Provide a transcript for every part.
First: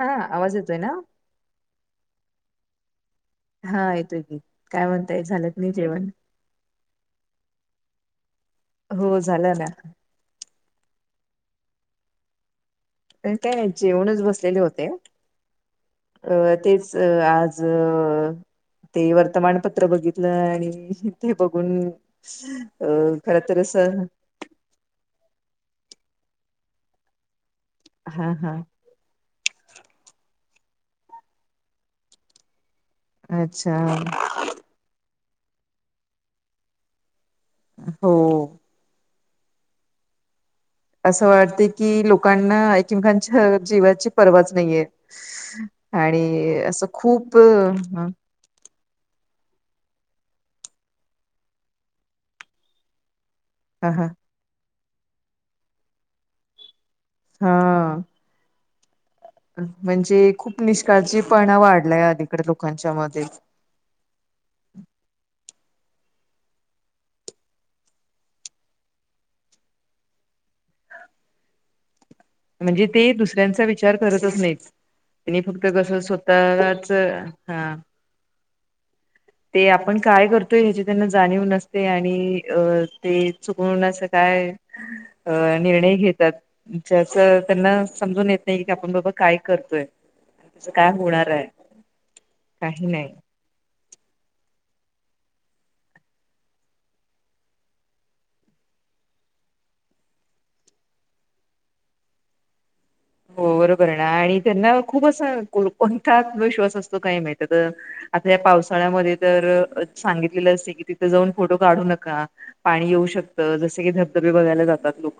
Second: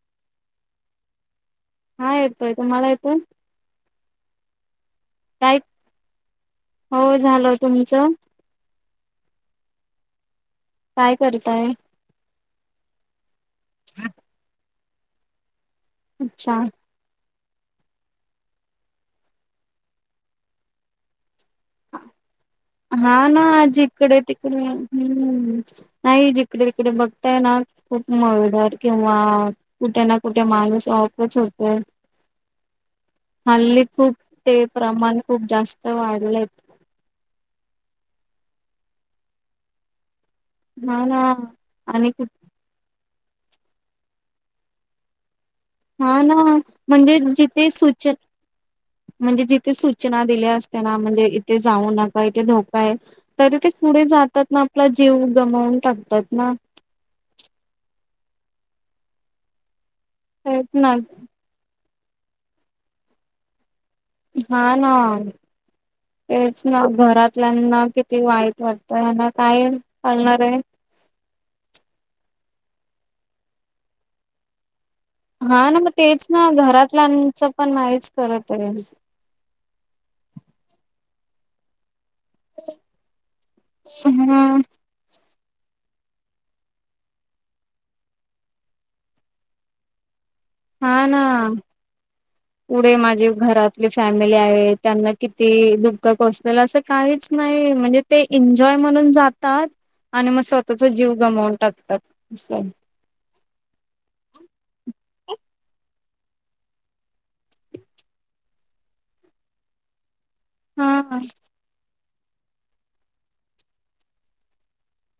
हा आवाज येतो आहे ना हा येतो ययतो मला ययेतो हा येतोयी काय म्हणतायेत काय झालंत नाही जेवण हो झालं तुमचं हो झालं ना काय करताय काय जेवणच बसलेले होते अच्छा अ तेच आज ते वर्तमानपत्र बघितलं आणि ते बघून हा खर ना तर असं जिकडे तिकडे ह् नाही जिकडे तिकडे बघताय ना खूप हा हा मळडर किंवा कुठे ना कुठे माणूस वाकच होत अच्छा हल्ली खूप ते प्रमाण खूप जास्त वाढलंय हो हा ना असं वाटते कि आणि कुठ लोकांना एकमकांच्या जीवाची परवाच नाहीये हा आणि ना असं म्हणजे खूप जिथे सूच ह म्हणजे जिथे सूचना दिल्या असत ना म्हणजे इथे जाऊ नका इथे धोका आहे तरी ते हा हा पुढे हा जातात ना आपला जीव गमावून टाकतात ना हा म्हणजे खूप तेच ना निष्काळजीपणा वाढलाय अलीकडे लोकांच्या मध्ये हा ना तेच ना घरातल्याना किती वाईट वाटतं हना काय चालणार आहे म्हणजे ते दुसऱ्यांचा विचार करतच नाहीत त्यांनी हा फक्त ना मग कसं तेच ना स्वतःलाच घरातल्यांचं पण हा मरज करत आहे ते आपण काय करतोय ह्याची त्यांना जाणीव न असते आणि अ ते चुकवण्याचं काय ह अ निर्णय घेतात ज असं त्यांना समजून येत नाही की आपण बाबा काय करतोय त्याच काय हा ना होणार आहे काही पुढे नाही. माझे घरातली फॅमिली आहे त्यांना किती दुःख कोसलेल असं काहीच नाही म्हणजे ते एन्जॉय म्हणून जातात आणि मग स्वतःचा जीव गमावून टाकतात असं हो बर कर ना आणि त्यांना खूप असं कोणता आत्मविश्वास असतो काही माहित का आता या पावसाळ्यामध्ये तर सांगितलेलं असते की हा तिथे जाऊन फोटो काू नका पाणी येऊ शकतं जस की धबधबे बघय जातोक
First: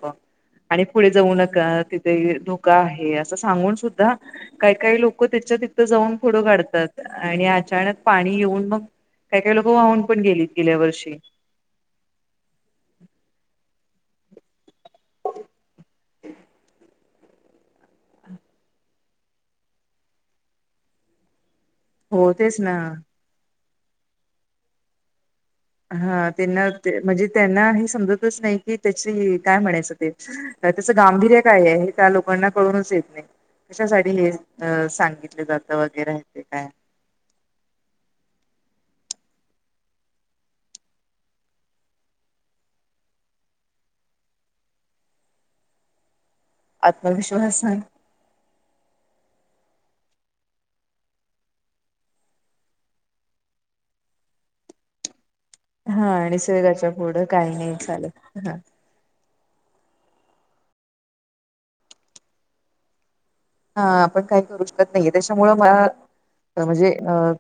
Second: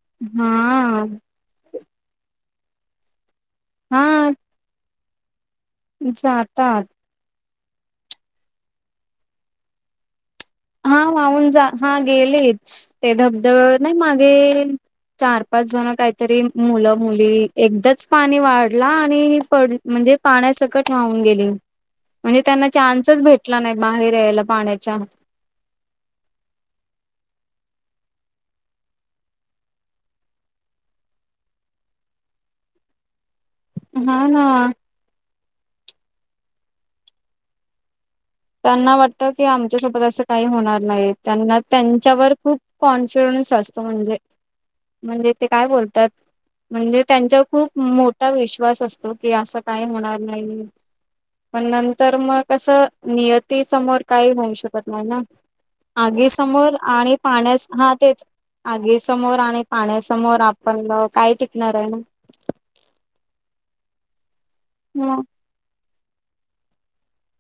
आणि पुढे हा जाऊ नका तिथे धोका आहे असं सांगून सुद्धा हा काही काही लोक त्याच्यातथं जाऊन फोटो जातात काढतात आणि अचानक पाणी येऊन मग काही काही लोकं वाहून पण गेलीत गेल्या हा वर्षी वाहून जा हा गेलीत ते धबधबवर नाही मागे चार पाच जण काहीतरी मुलं मुली एकदाच पाणी वाढला आणि पड म्हणजे पाण्यासकट वाहून गेली हो म्हणजे तेच त्यांना ना चान्सच भेटला नाही बाहेर यायला पाण्याच्या हा त्यांना म्हणजे त्यांना हे समजतच नाही की त्याची काय म्हणायचं ते त्याचं गांभीर्य काय आहे त्या लोकांना कळूनच येत नाही कशासाठी हा हे ना अ सांगितले जातं वगैरे हे ते काय त्यांना वाटत की आमच्यासोबत असं काही होणार नाही त्यांना त्यांच्यावर खूप कॉन्फिडन्स असतो म्हणजे म्हणजे ते काय बोलतात म्हणजे त्यांच्या आत्मविश्वास खूप मोठ विश्वास असतो की असं काय होणार नाही पण नंतर मग असं नियती समोर काही होऊ शकत नाही ना हा आगी समोर निसर्गाच्या आणि पुढं काही पाण्या नाही हा तेच चालत हा आगी समोर आणि पाण्यासमोर आपण काय टिकणार आहे ना हा आपण काही करू शकत नाहीये ना. त्याच्यामुळं मला म्हणजे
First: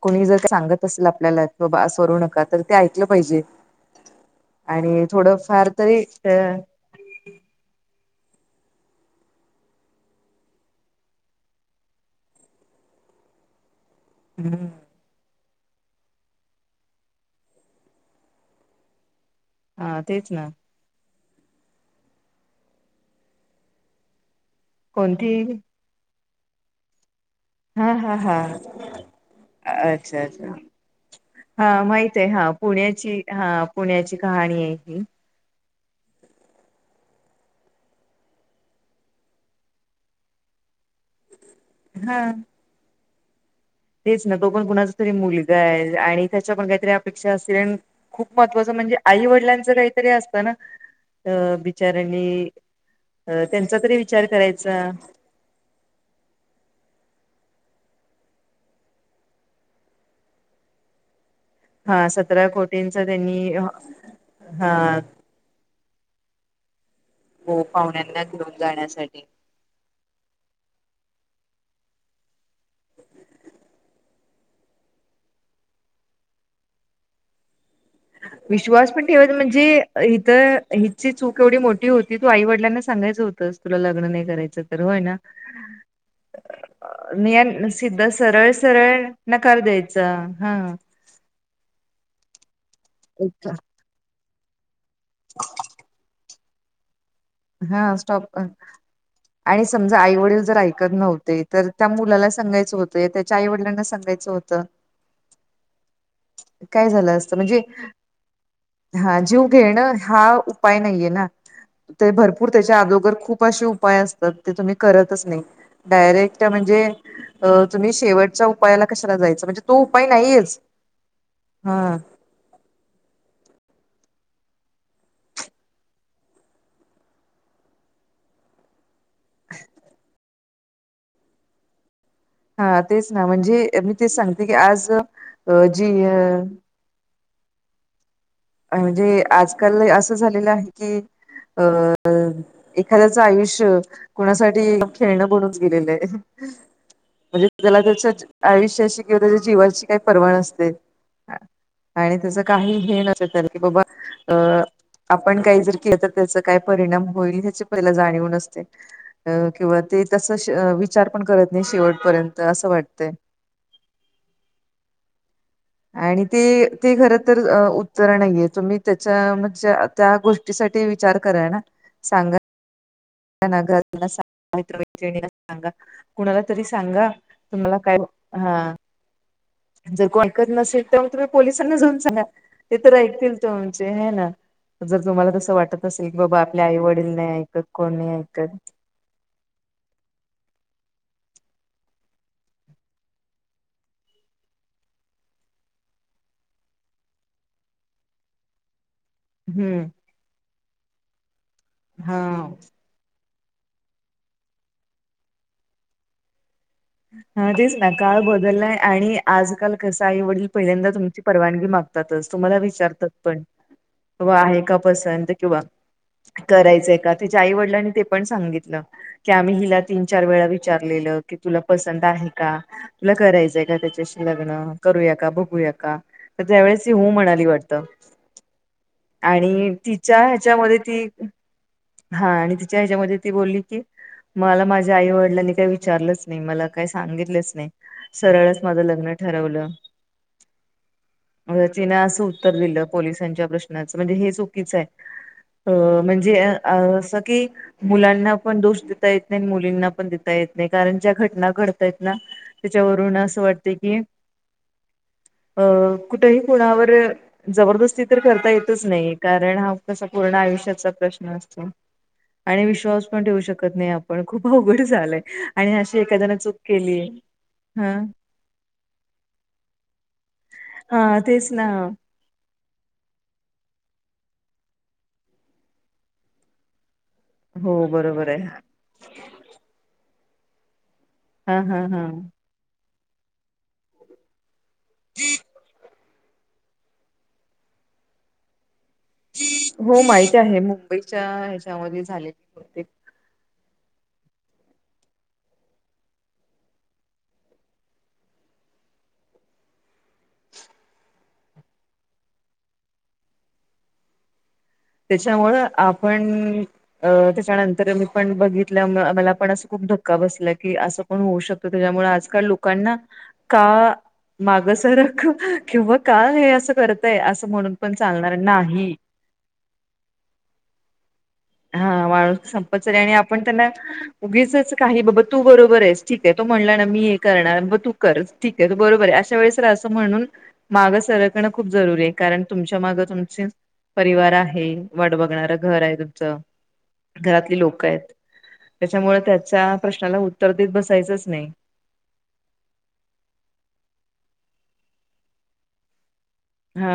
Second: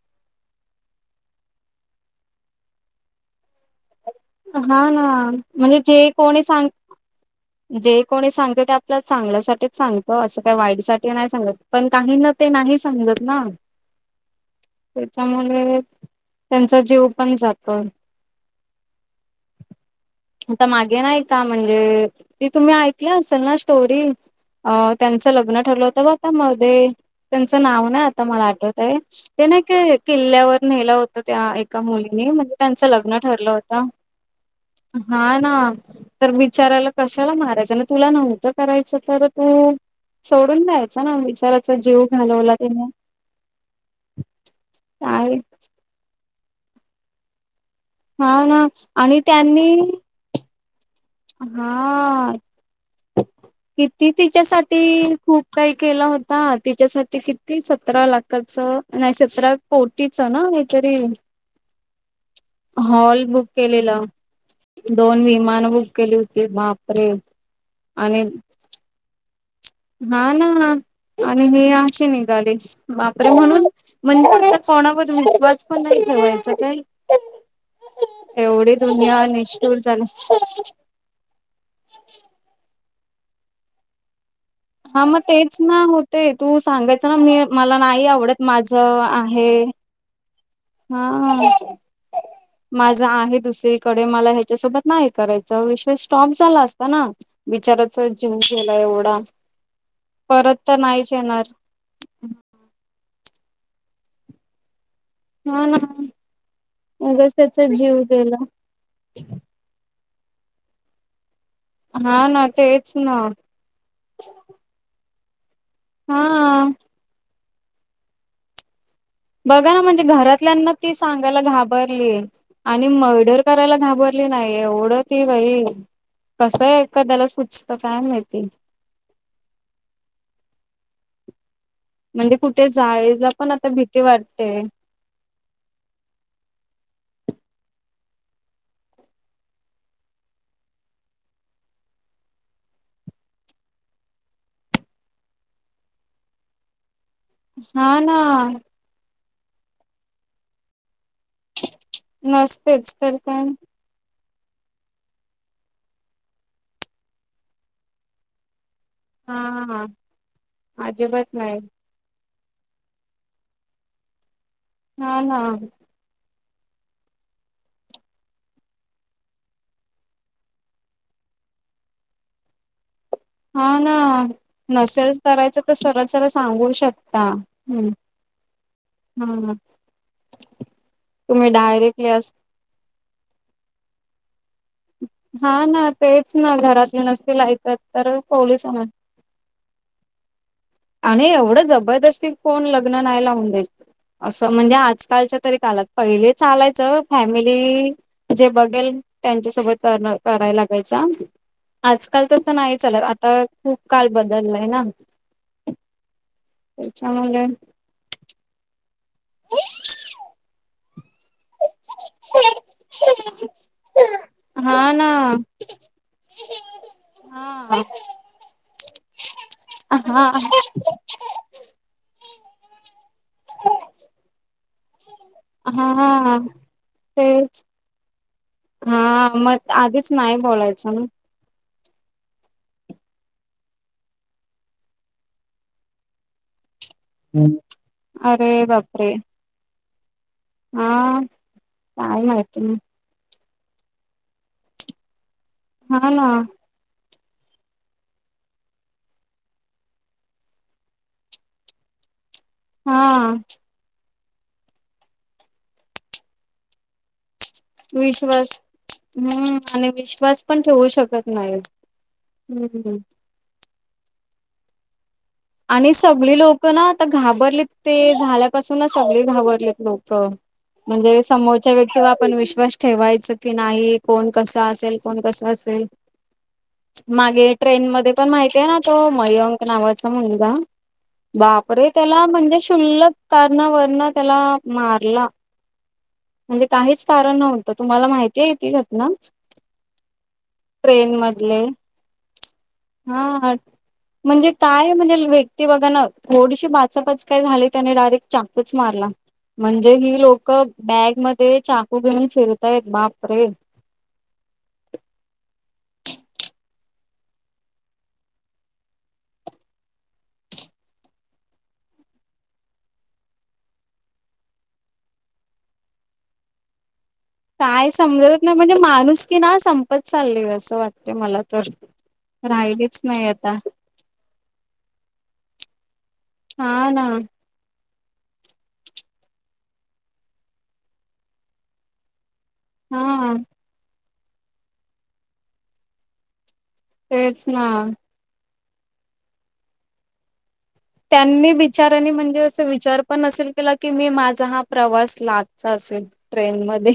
कुणी जर सांगत असेल आपल्याला कि बाबा सवरू नका तर ते ऐकलं पाहिजे हा ना आणि थोडं फार म्हणजे तरी जे कोणी सांग जे कोणी सांगते ते आपल्याला चांगल्यासाठीच सांगत असं काही वाईट साठी नाही सांगत पण काही ना ते नाही समजत ना हम्म त्याच्यामुळे त्यांचा जीव पण जातो हा तेच ना आता मागे नाही का म्हणजे ती तुम्ही ऐकलं असल ना स्टोरी अ त्यांचं कोणती लग्न ठरलं होतं बघा मध्ये त्यांचं नाव हा नाही हा आता हा मला आठवत आहे ते नाही का अच्छा अच्छा किल्ल्यावर नेलं होत त्या एका हा माहित आहे मुलीने हा म्हणजे त्यांचं लग्न पुण्याची ठरलं हा होत पुण्याची कहाणी आहे ही ह ना तर बीचारायला कशाला मारायचं ना तुला नव्हतं करायचं तर तू सोडून द्यायचा ना बीचाराचा जीव हा घालवला तिने तेच ना तो पण कुणाचा तरी मुलगा आहे आणि त्याच्या पण काहीतरी अपेक्षा असतील आणि खूप हा ना महत्वाचं म्हणजे आणि आई त्यांनी वडिलांचं काहीतरी असतं ना अ बिचाऱ्यांनी हा अ त्यांचा तरी किती विचार करायचा तिच्यासाठी खूप काही केला होता तिच्यासाठी किती सतरा लाखाचं नाही सतरा कोटीच ना काहीतरी हा सतरा कोटींचा हॉल बुक त्यांनी केलेला हा दोन विमान बुक केली होती बापरे हो आणि पाहुण्यांना घेऊन जाण्यासाठी हा ना आणि हे अशी निघाले बापरे म्हणून म्हणजे आता कोणावर विश्वास पण नाही ठेवायचा काय एवढी विश्वास पण दुनिया ठेवायचा निष्ठूर म्हणजे झाली इथ ची चूक एवढी मोठी होती तू आईवडलांना सांगायचं होतस तु लग्न नाही करायं तर होय हा ना मग तेच ना होते तू सांगायचं ना मी मला नाही सिधा आवडत सरळ माझं सरळ नकार आहे द्यायच चा हा हा माझ आहे दुसरीकडे मला ह्याच्यासोबत नाही करायच विषय स्टॉप झाला असता ना हा बिचाराचा जीव स्टॉप गेला एवढा आणि समजा आई वडील परत जर तर ऐकत नाहीच नव्हते येणार. तर त्या मुलाला सांगायचं होतं त्याच्या आई वडिलांना सांगायचं होतं हा ना काय झालं उगच असत म्हणजे त्याचा जीव गेला हा जीव घेणं हा उपाय नाहीये ना ते हा ना भरपूर त्याच्या तेच अगोगर ना खूप असे उपाय असतात ते तुम्ही करतच नाही डायरेक्ट हा. म्हणजे अ तुम्ही शेवटच्या उपायाला कशाला जायच बघा ना म्हणजे घरातल्यांना ती सांगायला हा घाबरली. आणि मर्डर करायला घाबरली नाही, एवढं ती बाई कसं हे एखाद्याला सुचत काय माहिती. म्हणजे कुठे हा तेच ना जायला पण आता म्हणजे मी भीती तेच सांगते की वाटते. आज जी अ म्हणजे आजकाल असं झालेलं आहे की अ एखाद्याचं आयुष्य कुणासाठी पाक खेळणं बनून गेलेलं आहे. म्हणजे त्याला हा त्याच्या ना आयुष्याशी किंवा त्याच्या जीवाची काही परवा नसते आणि त्याच काही नसतेच हेे तर नसतय काय त्याला की बाबा अ आपण काही जर केलं तर त्याच काय परिणाम होईल ह्याची पहिला जाणीव नसते. अ किंवा हा ते तस विचार पण करत नाही शेवटपर्यंत असं वाटतंय ह ना. आणि ते ते खर तर उत्तर नाहीये तुम्ही त्याच्या म्हणजे त्या गोष्टीसाठी विचार करा ना सांगा. हा ना ै्रणी नसेल करायचं सांगा तर सरळ सरळ कुणाला तरी सांगू सांगा शकता तुम्हाला हम्म काय हा हा जर को ऐकत नसेल तर मग तुम्ही पोलिसांना जाऊन डायरेक्टली सांगा अस ते तर ऐकतील तोमचे हे ना. जर तुम्हाला तसं हा वाटत ना असल की तेच बाबा ना आपल्या आई घरातले वडील नाही नसतील ऐकत कोण नाही तर ऐकत पोलिसांना आणि एवढं जबरदस्ती कोण लग्न नाय लावून देत असं म्हणजे आजकालच्या तरी कालात पहिले चालायचं फॅमिली जे बघेल हम्म. त्यांच्यासोबत कराय लागायचा आजकाल तसं हा. नाही चालत आता खूप काल बदल्लाय ना. त्याच्यामुळे हा तेच ना काळ बदललाय आणि आजकाल कसा आई वडील पहिल्यांदा तुमची परवानगी माग तातच तुम्हाला विचारतात पण तो आहे का हा ना पसंत किंवा करायचंय का तीच्या आई वडिलांनी ते पण सांगितलं. की आम्ही हिला तीन चार हा. वेळा विचारलेलं की तुला पसंत आहे का, तुला करायचंय का त्याच्याशी लग्न? करूया का बघूया का हा तर त्यावेळेस ही हो म्हणाली तेच वाटत. हा मग आणि आधीच तिच्या नाही ह्याच्यामध्ये बोलायचं ना ती हा आणि तिच्या ह्याच्यामध्ये ती बोलली की मला माझ्या आई वडिलांनी काय विचारलंच नाही मला काही सांगितलंच नाही, सरळच अरे माझं लग्न बापरे ठरवलं हा म तिन काय असं उत्तर माहिती दिलं. पोलीसांच्या प्रश्नाच म्हणजे हे चुकीचं आहे अ हा ना म्हणजे अ असं की मुलांना पण दोष देता येत नाही आणि मुलींना पण देता येत नाही कारण ज्या घटना घडतायत ना हा त्याच्यावरून अस वाट तेकि अ कुठेही कोणावर जबरदस्ती तर करता विश्वास येतच नाही हम्म कारण हा आणि कसा पूर्ण विश्वास पण ठेवू आयुष्याचा शकत प्रश्न नाही असतो. आणि हम्म विश्वास पण ठेवू शकत नाही आपण खूप अवघड झालंय. आणि अशी एखाद्याने सगली चूक लोक ना केली आता घाबरलीत हा ते झाल्यापासून ना सगली घाबरलेत लोक. हा म्हणजे तेच ना समोरच्या व्यक्ती वर आपण विश्वास ठेवायच की नाही कोण कसां असेल कोण कसं असेल मागे हो ट्रेन मध्ये बरोबर पण माहिती आहे ना तो मयंक नावा तो मुलगा हा हा बापरे हा त्याला म्हणजे शुल्लक कारणा वरण त्याला मारला. म्हणजे काहीच कारण नव्हतं. तुम्हाला माहिती आहे ती घटना? हो माहित आहे ट्रेन मुंबईच्या मधले ह्याच्यामध्ये झाले बहुतेक. हा म्हणजे काय म्हणेल व्यक्ती बघा ना थोडीशी बाचापाच काय झाली त्याने डायरेक्ट चाकूच मारला. म्हणजे ही लोक बॅग मध्ये चाकू घेऊन फिरतायत बापरे. त्याच्यामुळं आपण अ त्याच्यानंतर मी पण बघितलं मला पण असं खूप धक्का बसला की असं पण होऊ शकतो त्याच्यामुळे आजकाल लोकांना का माग सरक किंवा का हे असं करतय असं म्हणून काय पण चालणार समजत नाही म्हणजे माणूस की ना संपत चालली असं वाटते मला तर हा माणूस संपत चाल राहिलीच आणि नाही आपण आता त्यांना उगीच काही बाबा तू बरोबर आहेस ठीक आहे तो म्हणला ना मी हे करणार ब तू खच ठीक आहे बरोबर आहे अश वेळेस रा असं म्हणून मागं सरकणं खूप जरुरी आहे. कारण तुमच्या मागं हा तुमचे परिवार आहे वाट बघणारं घर आहे तुमचं तेच घरातली ना लोक आहेत त्याच्यामुळे त्याच्या प्रश्नाला उत्तर देत बस त्यांनी वि बीचारनी म्हणजे अस विचार पण नसेल केला की मी माझा हा प्रवास लास्टचा असेल. ट्रेन मध्ये हा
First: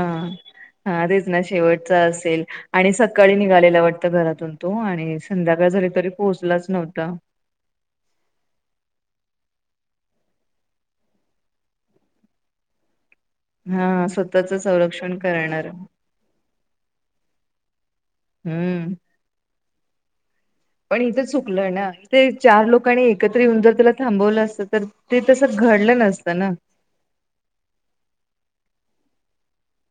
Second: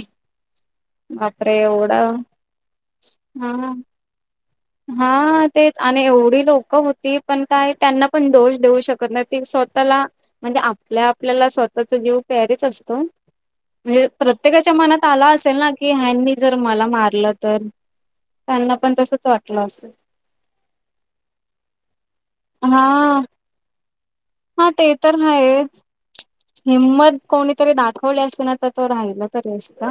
हा तेच ना बापरे शेवटचा एवढा असेल आणि सकाळी हा निघालेला वाटतं घरातून. तो आणि हा संध्याकाळ तेच झाली आणि तरी एवढी पोहोचलाच लोक नव्हता होती पण काय त्यांना पण दोष देऊ शकत नाही ती स्वतःला म्हणजे आपल्या आपल्याला स्वतःचा जीव प्यारीच असतो. म्हणे हा स्वतःच प्रत्येकाच्या मनात संरक्षण आला असेल करणार ना की हनी जर मला मारलं तर त्यांना हम्म पण तसच वाटलं अस. पण इथे चुकलं ना इथे चार लोकांनी एकत्र येऊन जर त्याला थांबवलं. हा ते तस घडलं नसतं ना निम कोणीतरी दाखवले असते ना तर तो राहिला तरी असत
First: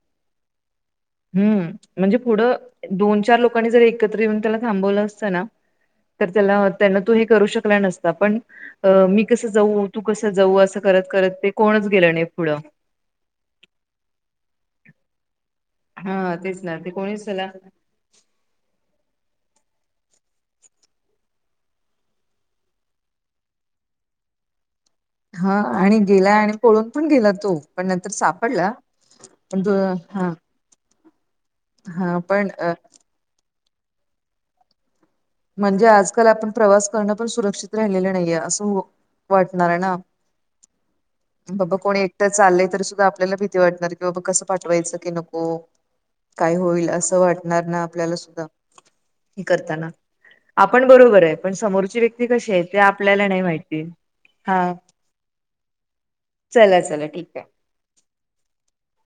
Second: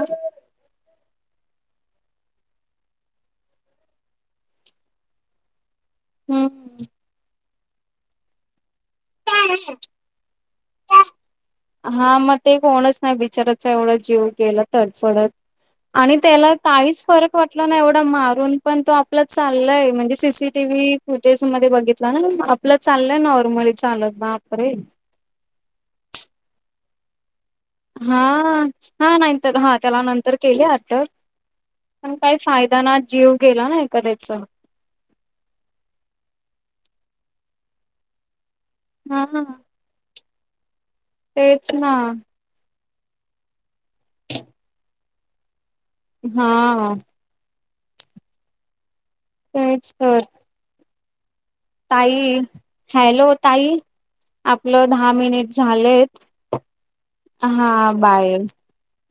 हम्म म्हणजे पुढं दोन चार लोकांनी जर एकत्र येऊन त्याला थांबवलं असतं ना तर त्याला त्यांना तो हे करू शकला नसता पण अ मी कसं जाऊ तू कसं जाऊ असं करत करत ते कोणच गेलं हा नाही मग ते पुढं कोणच बिचाराचा एवढ जीव गेला तडफडत आणि हा त्याला तेच ना ते काहीच कोणीच फरक त्याला वाटला नाही एवढ मारून पण तो आपला चाललाय म्हणजे सीसीटीवही फुटेज मध्ये बघितला ना आपलं चाललंय नॉर्मली चालत बापरे हा आणि गेला आणि पळून पण गेला तो पण नंतर हा सापडला हा नाहीतर पण तो हा त्याला नंतर केले अ पण हा काही पण अ, फायदा ना जीव गेला ना ए कद्याच म्हणजे आजकाल आपण प्रवास करणं पण सुरक्षित राहिलेलं नाहीये असं हा वाटणार आहे ना तेच बाबा कोणी ना एकटं चाललंय तर सुद्धा आपल्याला भीती वाटणार की बाबा कसं पाठवायचं की नको काय होईल हा असं वाटणार ना आपल्याला सुद्धा हे करताना तेच तर आपण बरोबर आहे पण समोरची व्यक्ती ताई कशी आहे ते आपल्याला हॅलो नाही ताई माहिती हा आपलं दहा मिनिट झालेत चला चला ठीक आहे हा बाय